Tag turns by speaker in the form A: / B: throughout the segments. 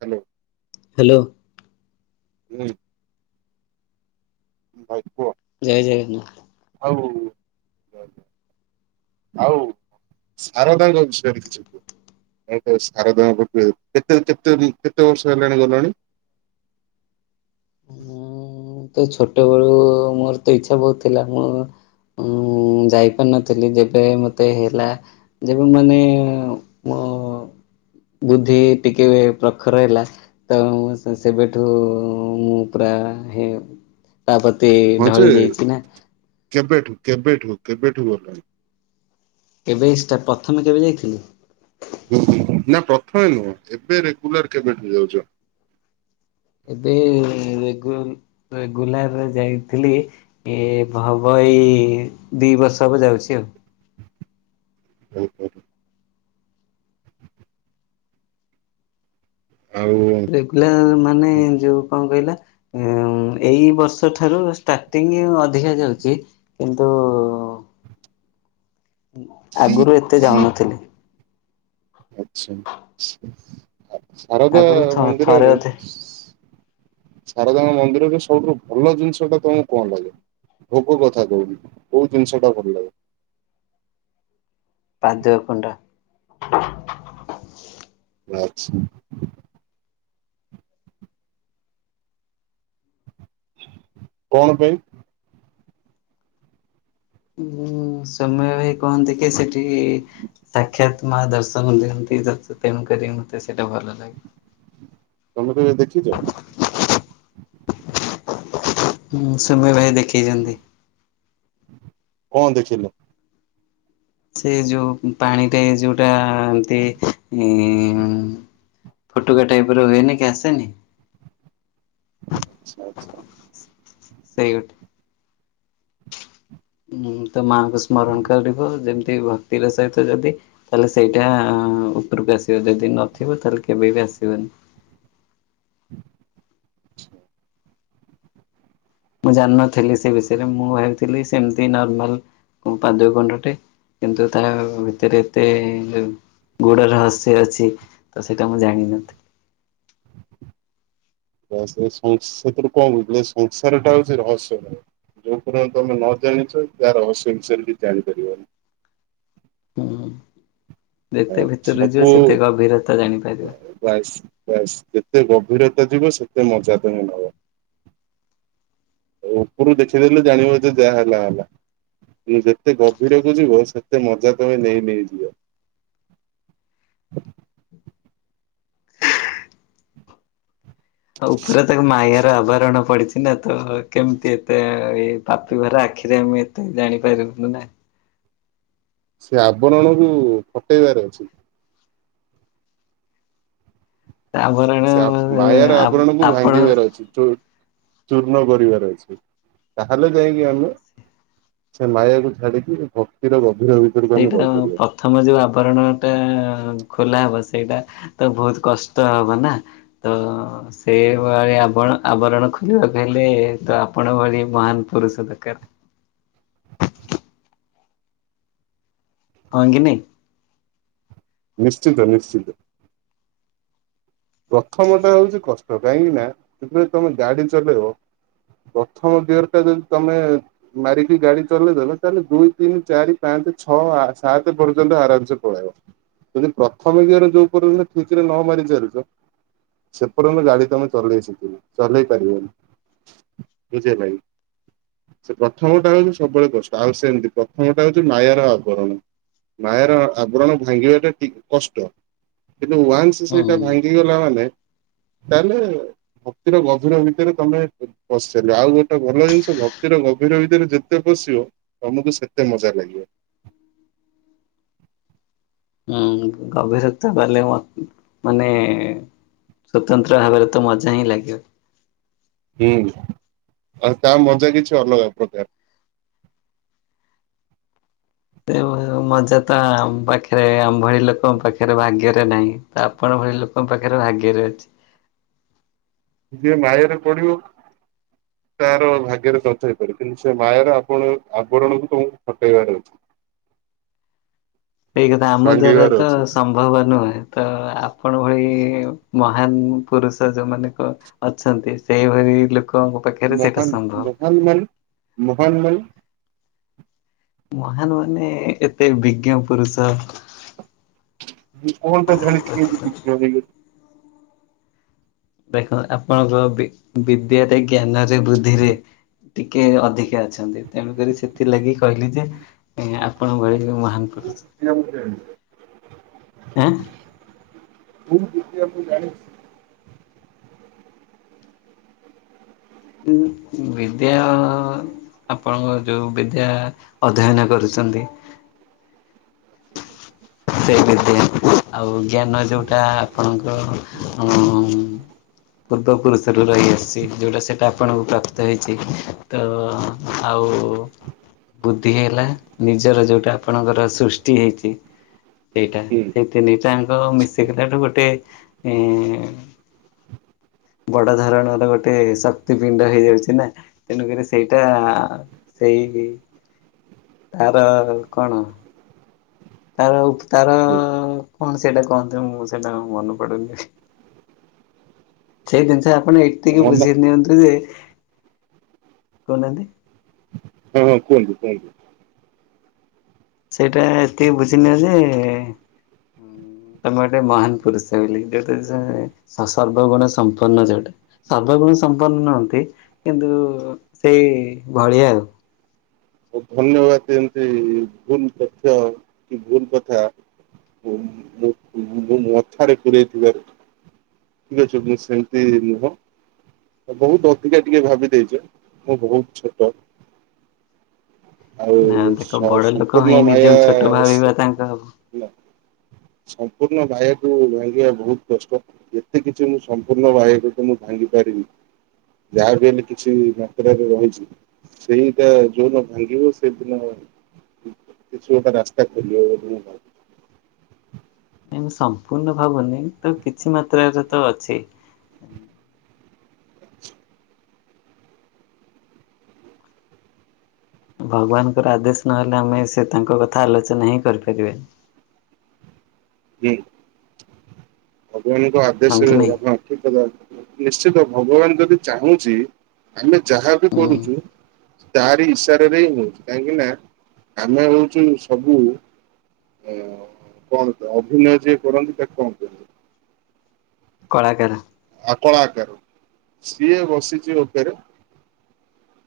A: Hello.
B: Hello.
A: ହୁଁ। ଭାଇ କୁହ?
B: ଜୟ ଜୟଗନ୍ନାଥ।
A: ହଉ। ଆଉ ଶାରଦାଙ୍କ ବିଷୟରେ କିଛି କୁହ? ସାରଦାଙ୍କ ପାଖକୁ କେତେ କେତେ କେତେ ବର୍ଷ ହେଲାଣି ଗଲାଣି? ହଁ।
B: ମୁଁ ତ ଛୋଟବେଳୁ ମୋର ତ ଇଛା ବହୁତ ଥିଲା ମୁଁ ଉଁ ଯାଇପାରିନଥିଲି ଯେବେ ମତେ ହେଲା ଯେବେ ମାନେ ମୋ ବୁଦ୍ଧି ଟିକେ ପ୍ରଖର ହେଲା ତ ସେ ସେବେଠୁ ଓ ମୁଁ ପୁରା ହେ ତା ପତି
A: ହଁ ଯେ
B: ଢଳି ଯାଇଛି ନା।
A: କେବେଠୁ କେବେଠୁ କେବେଠୁ ଗଲାଣି?
B: ଏବେଇ ସେଟା ପଥମେ କେବେ ଯାଇଥିଲି?
A: ଉଁ ହୁଁ ହୁଁ ନାଁ ପ୍ରଥମେ ନୁହଁ। ଏବେ ରେଗୁଲାର କେବେଠୁ ଯାଉଛ?
B: ଏବେ ରେଗୁ ରେଗୁଲାର୍ ଯାଇଥିଲି ଏ ଭାବ ଏଇ ଦି ବର୍ଷ ହବ ଯାଉଚି ଆଉ।
A: ଏଇଥ ଆଉ
B: ଏ ଥିଲା ମାନେ ଯୋଉ କଁ କହିଲ ଏଁ ଏଇ ବର୍ଷ ଠାରୁ ଷ୍ଟାର୍ଟିଂ ଅଧିକା ଯାଉଚି। କିନ୍ତୁ ଆଗୁରୁ ଏତେ ଯାଉନଥିଲି।
A: ଆଚ୍ଛା ଶାରଦା
B: ଆଗରୁ ଥ ଥରେ
A: ମନ୍ଦିରରେ
B: ଅଧେ
A: ଶାରଦାଙ୍କ ମନ୍ଦିରରେ ସବୁଠୁ ଭଲ ଜିନିଷଟା ତମୁ କଣ ଲାଗେ? ଭୋଗ କଥା କହୁନି ମ କୋଉ ଜିନିଷଟା ଭଲ ଲାଗେ?
B: ପାଦକୁଣ୍ଡା।
A: ଉଆଛି। କଣ ପାଇଁ?
B: ଉଁ ସୁମୟ ଭାଇ କହନ୍ତି କି ସେଠି ସାକ୍ଷାତ ମା ଦର୍ଶନ ଦିଅନ୍ତି ଦଶ୍ ତେଣୁକରି ମତେ ସେଇଟା ଭଲ ଲାଗେ।
A: [inaudible] ତମେ କେବେ ଦେଖିଚ?
B: ମୁଁ ସୁମୟ ଭାଇ ଦେଖିଚନ୍ତି।
A: କଁ ଦେଖିଲ?
B: ସେ ଯୋଉ ପାଣିରେ ଯୋଉଟା ଏମତି ଇଁ ଫୁଟୁକା ଟାଇପ୍ ର ହୁଏନି କି ଆସେନି?
A: ଆଚ୍ଛା ଆଚ୍ଛା।
B: ସେଇ ଗୋଟ୍ ମୁଁ ତ ମାଆଙ୍କୁ ସ୍ମରଣ କରିବ ଯେମତି ଭକ୍ତିର ସହିତ ଯଦି ତାଲେ ସେଇଟା ଉପରୁକୁ ଆସିବ ଯଦି ନଥିବ ତାହେଲେ କେବେ ବି ଆସିବନି।
A: ଛା
B: ମୁଁ ଜାଣିନଥିଲି ସେ ବିଷୟରେ ମୁଁ ଭାବିଥିଲି ସେମତି ନର୍ମାଲ କୁ ପାଦୁ କୁଣ୍ଡଟେ। କିନ୍ତୁ ତା ଭିତରେ ଏତେ ଯୋଉ ଗୁଡ ରହସ୍ୟ ଅଛି ତ ସେଇଟା ମୁଁ ଜାଣିନଥି
A: ବାସ୍ ଏଇ ସଂସ୍ ସେଇଥୁରୁ କମ ମି ଏ ସଂସାରଟା ହଉଛି ରହସ୍ୟମୟ। ଯୋଉ ପର ତମେ ନ ଜାଣିଛ ଯାହା ରହସ୍ୟ ବିଷୟରେ କି ଜାଣିପାରିବନି।
B: ହୁଁ
A: ହଁ
B: ଯେତେ ଭିତରୁ ଯିବ
A: ସବୁ
B: ସେତେ ଗଭୀରତା ଜାଣିପାରିବ।
A: ବାସ୍ ବାସ୍ ଯେତେ ଗଭୀରତା ଯିବ ସେତେ ମଜା ତମେ ନବ। ଓ ଓପରୁ ଦେଖେଇ ଦେଲେ ଜାଣିବ ଯେ ଯାହା ହେଲା ହେଲା। ଯେତେ ଗଭୀରକୁ ଯିବ ସେତେ ମଜା ତମେ ନେଇ ନେଇଯିବ।
B: ଆଉ ଉପରେ ତାକୁ ମାୟାର ଆବାରଣ ପଡ଼ିଛି। ଇନା ତ କେମତି ଏତେ ଏଇ ପାପି ଭରା ଆଖିରେ ଆମେ ଏତେ ଜାଣିପାରିବୁନୁ ନା।
A: ସେ ଆବରଣକୁ ଫଟେଇବାର ଅଛି।
B: ଆବରଣ
A: ସ୍ୟାପ୍ ମାୟାର ଆବରଣ କୁ
B: ଆପଣ
A: ଭାଙ୍ଗିବାର ଅଛି। ଚୂର୍ଣ୍ଣ କରିବାର ଅଛି ତାହେଲେ ଯାଇକି ଆମେ। ସେ ମାୟା କୁ ଛାଡିକି ଭକ୍ତିର ଗଭୀର। ଭିତରକୁ ଆମେ
B: ସେଇଟା ହିଁ ମୁଁ ପ
A: ଯାଇପାରିବା
B: ପ୍ରଥମ ଯୋଉ ଆବରଣ ଟେ ଖୋଲା ହବ ସେଇଟା ତ ବହୁତ କଷ୍ଟ ହବ ନା। ତ। ସେ ଭଳି ଆବଣ ଆବରଣ ଖୋଲିବାକୁ ହେଲେ ତ ଆପଣଙ୍କ ଭଳି ମହାନ ପୁରୁଷ ଦରକାର। ହଁ କି ନାଇଁ।
A: ନିଶ୍ଚିନ୍ତ ନିଶ୍ଚିନ୍ତ। ପ୍ରଥମ ଟା ହଉଛି କଷ୍ଟ କାହିଁକି ନା ଯେତେବେଳେ ତମେ ଗାଡି ଚଲେଇବ। ପ୍ରଥମ ଗିଅର ଟା ଯଦି ତମେ। ମାରିକି ଗାଡି ଚଲେଇ ଦେଲ ତାହେଲେ ଦୁଇ ତିନି ଚାରି ପାଞ୍ଚ ଛଅ ଆ ସାତେ ପର୍ଯ୍ୟନ୍ତ ଆରାମସେ ପଳେଇବ। କିନ୍ତୁ ପ୍ରଥମେ ଗିଅର ଯୋଉ ପର୍ଯ୍ୟନ୍ତ ଠିକ ରେ ନ ମାରି ଚାଲିଛ। ସେ ପର୍ଯ୍ୟନ୍ତ ଗାଡି ତମେ ଚଲେଇ ସିଖିନ ଚଲେଇ ପାରିବନି ବୁଝି ହେଲା କି। ସେ ପ୍ରଥମଟା ହଉଛି ସବୁବେଳେ କଷ୍ଟ ଆଉ ସେମିତି ପ୍ରଥମଟା ହଉଛି ମାୟାର ଆବରଣ। ମାୟାର ଆବରଣ ଭାଙ୍ଗିବା ଟା ଟିକେ କଷ୍ଟ କିନ୍ତୁ ୱାନ୍ସ
B: ହୁଁ
A: ସେଇଟା ଭାଙ୍ଗ ଙ୍ଗି ଗଲା ମାନେ ତାହେଲେ। ଭକ୍ତିର ଗଭୀର ଭିତରେ ତମେ ପଶାଚାରିଲ ଆଉ ଗୋଟେ ଭଲ ଜିନିଷ ଭକ୍ତିର ଗଭୀର ଭିତରେ ଯେ ଯେତେ ପସିବ ତମକୁ ସେତେ ମଜା ଲାଗିବ।
B: ହୁଁ ଗଭୀରତ୍ୱ ବାଲେ ମତ୍ ମାନେ। ସ୍ୱତନ୍ତ୍ର ଭାବାରେ ତ ମଜା ହିଁ ଲାଗିବ।
A: ହୁଁ ଆଉ ତା ମଜା କିଛି ଅଲଗା ପ୍ରକାର।
B: ସେ ଏ ମଜା ଟା ଆମ ପାଖରେ ଆମଭଳି ଲୋକ ପାଖରେ ଭାଗ୍ୟରେ ନାହିଁ‌। ତ ଆପଣଙ୍କ ଭଳି ଲୋକଙ୍କ ପାଖରେ ଭାଗ୍ୟରେ ଅଛି।
A: ଯିଏ ମାୟାରେ ପଡିବ। ତାର ଭାଗ୍ୟରେ ନଥାଇ ପାରେ କିନ୍ତୁ ସେ ମାୟାର ଆପଣ ଆବରଣକୁ ତମକୁ ହଟେଇବାର ଅଛି। [inaudible]
B: ଏଇ କଥା ଆମ ଦାରା
A: ଭାଙ୍ଗିବାର
B: ତ
A: ଅଛି
B: ସମ ଭବ ନୁହେଁ ତ ଆପଣଙ୍କ ଭଳି ମହାନ ପୁରୁଷ ଯୋଉମାନେଙ୍କ। ଅଛନ୍ତି ସେଇଭଳି ଲୋକଙ୍କୁ।
A: ମହାନ ମହାନ ମାନେ ମହାନ ମାନେ।
B: ମହାନ ମାନେ ଏତେ ବିଜ୍ଞ ପୁରୁଷ।
A: ମୁଁ କଣ ଟା ଜାଣିଛି କି ଏମିତି ବିଜ୍ଞ ହେଇଗଲି।
B: ଦେଖନ୍ତ ଆପଣଙ୍କ ବିଦ୍ୟାାରେ ଜ୍ଞାନରେ ବୃଦ୍ଧିରେ। ଟିକେ ଅଧିକା ଅଛନ୍ତି ତେଣୁକରି ସେଥି ସେଥି ଲାଗି କହିଲି ଯେ ଏଁ ଆପଣଙ୍କ ଭଳି ମହାନ ପୁରୁଷ।
A: [inaudible] କୋଉ
B: ଆଁ
A: ବିଦ୍ୟା ମୁଁ ଜାଣିଛି।
B: ଉଁ ବିଦ୍ୟା। ଆପଣଙ୍କ ଯୋଉ ବିଦ୍ୟା ଅଧ୍ୟୟନ କରୁଛନ୍ତି। ସେଇ ବିଦ୍ୟା ଆଉ ଜ୍ଞାନ ଯୋଉଟା ଆପଣଙ୍କ ଉଁ। ପୂର୍ବ ପୁରୁଷରୁ ରହି ଆସିଛି ଯୋଉ‌ ଟା ସେଇଟା ଆପଣଙ୍କୁ ପ୍ରାପ୍ତ ହେଇଛି ତ। ଆଉ ବୁଦ୍ଧି ହେଲା ନିଜର ଯୋଉଟା ଆପଣଙ୍କର ସୃଷ୍ଟି ହେଇଛି। ସେଇଟା
A: ହୁଁ
B: ସେଇ ତିନିଟାଆଙ୍କ ମିଶି ଗଲାରୁ ଗୋଟେ ଏଁ। ବଡ ଧରଣର ଗୋଟେ ଶକ୍ତି ପିଣ୍ଡ ହେଇଯାଉଛି ନା ତେଣୁକରି ସେଇଟା ସେଇ ତାର କଣ ତାର ତାର
A: ହୁଁ
B: କଣ ସେଇଟା କହନ୍ତି ମୁଁ ସେଇଟାଣ ମନେ ପଡୁନି ସେଇ ଜିନିଷ ଆପଣ ଏତିକି
A: ମନ
B: ବୁଝେଇ ନିଅନ୍ତୁ ଯେ କହୁନାହାନ୍ତି
A: ହଁ ହଁ କୁହନ୍ତୁ କୁହନ୍ତୁ
B: ସେଇଟା ଏତିକି ବୁଝିଲି ଯେ ତମେ ଗୋଟେ ମହାନ ପୁରୁଷ ବୋଲି ଯୋଉଟା ସେ ସର୍ବଗୁଣ ସମ୍ପନ୍ନ ଯୋଉଟା ସର୍ବଗୁଣ ସମ୍ପନ୍ନ ନୁହନ୍ତି କିନ୍ତୁ ସେଇ ଭଳିଆ ଆଉ
A: ଧନ୍ୟବାଦ ଏମିତି ଭୁଲ ତଥ୍ୟ କି ଭୁଲ କଥା ମ ମ ମ ମଥାରେ ପୁରେଇଥିବାରୁ ଠିକ ଅଛ ମୁଁ ସେମିତି ନୁହଁ। ବହୁତ ଅଧିକା ଟିକେ ଭାବିଦେଇଛି ମୁଁ ବହୁତ ଛୋଟ। ଆଉ
B: ନା ଦେଖ ବଡ ଲୋକ
A: ସମ୍ପୂର୍ଣ୍ଣ
B: ହେଇ ନିଜକୁ
A: ମାୟା
B: ଛୋଟ ଭାବିବା
A: ସ
B: ତାଙ୍କ
A: ହେଲା ସମ୍ପୂର୍ଣ୍ଣ ବାୟା ଭାଙ୍ଗିବା ବହୁତ କଷ୍ଟ ଏତେ କିଛି ମୁଁ ସମ୍ପୂର୍ଣ୍ଣ ବାହ ମୁଁ ଭାଙ୍ଗି ପାରିବି ଯାହା ବି ହେଲେ କିଛି ମାତ୍ରାରେ ରହିଛି ସେଇଟା ଯୋଉଦିନ ଭାଙ୍ଗିବ ସେଦିନ କିଛି ଗୋଟେ ରାସ୍ତା ଖୋଲିବ ବୋଲି ମୁ
B: ନଁ ମୁଁ ସମ୍ପୂର୍ଣ୍ଣ ଭାବୁନି ତ କିଛି ମାତ୍ରାରେ ତ ଅଛି ଭଗବାନଙ୍କର ଆଦେଶ ନହେଲେ ଆମେ ସେ ତାଙ୍କ କଥା ଆଲୋଚନା ହିଁ କରିପାରିବେନି
A: ହୁଁ ଭଗବାନଙ୍କ
B: ହଁ
A: ଆଦେଶ
B: କି ନାଇଁ
A: ଆପଣ ଠିକ କଥା ନିଶ୍ଚିତ ଭଗବାନ ଯଦି ଚାହୁଁଛି ଆମେ ଯାହାବ
B: ହୁଁ
A: କରୁଛୁ ତାରି ଇଶାରରେ ହିଁ ହଉଛି କାହିଁକି ନା ଆମେ ହଉଛୁ ସବୁ ଅ କଣ ଅଭିନୟ ଯିଏ କରନ୍ତି ତାକୁ କଣ କୁହନ୍ତି
B: କଳାକାର
A: ଆକଳା ଆକାର ସିଏ ବସିଛି ଉପରେ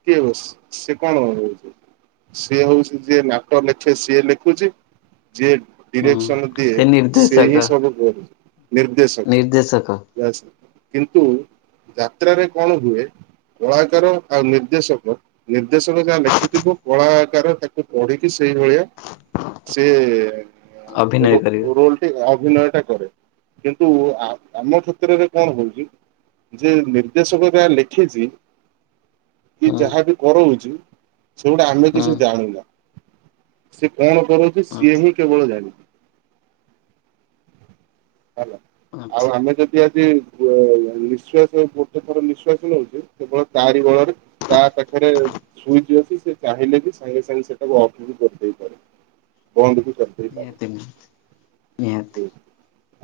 A: କେ ବ ସେ କଣ ର ସିଏ ହଉଛି ଯିଏ ନାକ ଲେଖେ ସିଏ ଲେଖୁଛି ଯିଏ
B: ହୁଁ
A: ଡିରେକ୍ସନ ଦିଏ
B: ସେ
A: ସେ ହିଁ
B: ନିର୍ଦ୍ଦେଶକ
A: ସବୁ ନିର୍ଦ୍ଦେଶକ ଯସ କିନ୍ତୁ ଯାତ୍ରାରେ କଣ ହୁଏ କଳାକାର ଆଉ ନିର୍ଦ୍ଦେଶକ ନିର୍ଦ୍ଦେଶକ ଯାହା ଲେଖିଥିବ କଳାକାର ତାକୁ ପଢିକି ସେଇଭଳିଆ ସେ
B: ଅଭିନୟ କରିବେ
A: ରୋଲ ଅଭିନୟ ଟା କରେ କିନ୍ତୁ ଆମ କ୍ଷେତ୍ରରେ କଣ କହୁଛି ଯେ ନିର୍ଦ୍ଦେଶକ ଯାହା ଲେଖିଛି କି
B: ହୁଁ
A: ଯାହା ବି କରଉଛି ସେଗୁଡ଼ା ଆମେ
B: ହୁଁ
A: କିଛି ଜାଣୁନା ସେ କଣ କରୁଛି ସିଏ
B: ଆଚ୍ଛା
A: ହିଁ କେବଳ ଜାଣି ହେଲା ଆଉ
B: ଆଚ୍ଛା।
A: ଆମେ ଯଦି ଇତ୍ୟାଦି ନିଶ୍ଵାସ ଗୋଟେ ଥର ନିଶ୍ଵାସ ନଉଛି କେବଳ ତାରି ବଳରେ ତା ପାଖରେ ସୁଇଚ ଅଛି ସେ ଚାହିଁଲେ ବି ସାଙ୍ଗେ ସାଙ୍ଗେ ସେଟାକୁ ଅଫ୍ ବି କରିଦେଇପାରେ ବନ୍ଦ ବି
B: ନିହାତି ନିହାତି
A: କରିଦେଇପାରିବ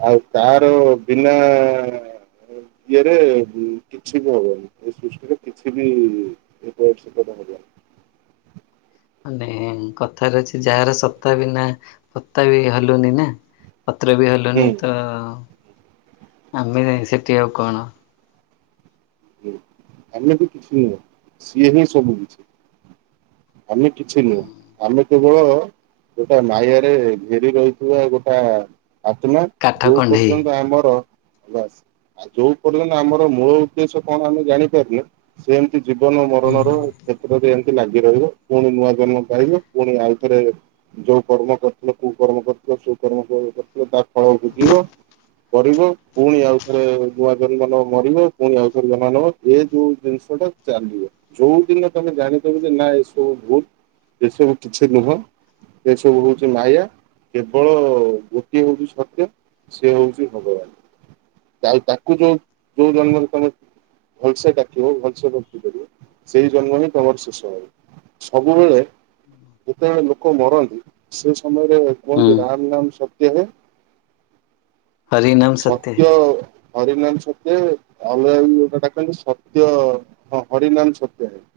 A: ଆଉ ତାର ବିନା ଇଏରେ କିଛି ବି ହବନି ଏ ସୃଷ୍ଟିରେ କିଛି ବି ରିପୋଟ [unintelligible]
B: ମାନେ କଥାରେ ଅଛି ଯାହାର ସତା ବିନା ପତା ବି ହଲୁନି ନା ପତ୍ର ବି ହଲୁନି ତ
A: ହୁଁ
B: ଆମେ ସେଠି ଆଉ କଣ
A: ତାମଲେ ତ କିଛି ନୁହେଁ ସିଏ ହିଁ ସବୁ କିଛି। ଆମ କିଛି ନୁହେଁ ଆମେ କେବଳ ଗୋଟା ମାୟରେ ଘେରି ରହିଥିବା ଗୋଟା ଆତ୍ମା
B: କାଠ
A: ଯୋଉ
B: କଣ୍ଢେଇ
A: ପର୍ଯ୍ୟନ୍ତ ଆମର ଆଉ ଯୋଉ ପର୍ଯ୍ୟନ୍ତ ଆମର ମୂଳ ଉଦ୍ଦେଶ୍ୟ କଣ ଆମେ ଜାଣିପାରନେ ସେ ଏମିତି ଜୀବନ
B: ହୁଁ
A: ମରଣର କ୍ଷେତ୍ରରେ ଲାଗି ରହିବ ପୁଣି ନୂଆ ଜନ୍ମ ପାଇବ ପୁଣି ଆଉ ଥରେ ଯୋଉ କର୍ମ କରିୁଥିଲ କୋଉ କର୍ମ କରିୁଥିଲେ ସୋ କର୍ମ କରିଥିଲେ ତା ଫଳ ଭୋଗିବ କରିବ ପୁଣି ଆଉଥରେ ନୂଆ ଜନ୍ମ ନବ ମରିବ ପୁଣି ଆଉଥରେ ଜମା ନବ ଏ ଯୋଉ ଜିନିଷଟା ଚାଲିବ ଯୋଉ ଦିନ ତମେ ଜାଣିଦବ ଯେ ନା ଏସବୁ ଭୁଲ ଏସବୁ କିଛି ନୁହଁ ସେ ସବୁ ହଉଛି ମାୟା କେବଳ ଗୋଟିଏ ହଉଛି ସତ୍ୟ ସେ ହଉଛି ଭଗବାନ ଆଉ ତାକୁ ଯୋଉ ଯୋଉ ଜନ୍ମ ତମେ ଭଲସେ ଡାକିବ ଭଲସେ ଭର୍ତ୍ତି କରିବ ସେଇ ଜନ୍ମ ହିଁ ତମର ଶେଷ ହବ ସବୁବେଳେ ଯେତେବେଳେ ଲୋକ ମରନ୍ତି ସେ ସମୟରେ
B: ହୁଁ
A: କୁହନ୍ତି ରାମ ରାମ ସତ୍ୟ ହୁଏ
B: ହରିନାମ ହେ
A: ସତ୍ୟ ହରିନାମ ସତ୍ୟ ଅଲଗା ଗୋଟେ ଡାକନ୍ତି ସତ୍ୟ ହଁ ହରିନାମ ସତ୍ୟ ହେ।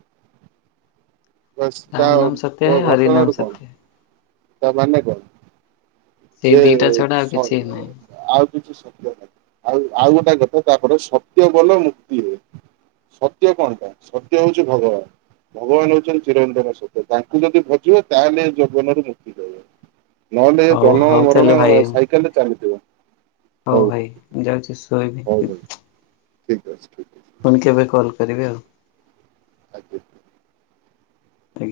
A: ତା
B: ରାମ ନାମ ସତ୍ୟ ହେ ହରି
A: ଘଟଣ
B: ନାମ
A: ରୁ କଣ
B: ସତ୍ୟ ହେ।
A: ତା ମାନେ କଣ
B: ସେଇ
A: ଯେ
B: ଦିଟା ଛଡା ଆଉ କିଛି
A: ସରି
B: ନାହିଁ
A: ଆଉ କିଛି ସତ୍ୟ ନା ଆଉ ଆଉ ଗୋଟେ କଥା ତାପରେ ସତ୍ୟବୋଲ ମୁକ୍ତି ହୁଏ ସତ୍ୟ କଣ କଣ ସତ୍ୟ ହଉଛି ଭଗବାନ ଭଗବାନ ହଉଛନ୍ତି ଚିରନ୍ଦନ ସତ୍ୟ ତାଙ୍କୁ ଯଦି ଭଜିବ ତାହେଲେ ଜଗବନ ରୁ ମୁକ୍ତି ଦେବ। ନହେଲେ
B: ହଉ ହଉ ତାହେଲେ
A: ଜନମରଣ
B: ଭାଇ
A: ସାଇକେଲରେ ଚାଲିଥିବ
B: ହଉ ଭାଇ ମୁଁ ଯାଉଛି ଶୋଇବି
A: ଠିକ୍ ଅଛି ଠିକ୍ ଅଛି।
B: ପୁଣି କେବେ କଲ୍ କରିବି ଆଉ।
A: ଆଜ୍ଞା
B: ଆକେ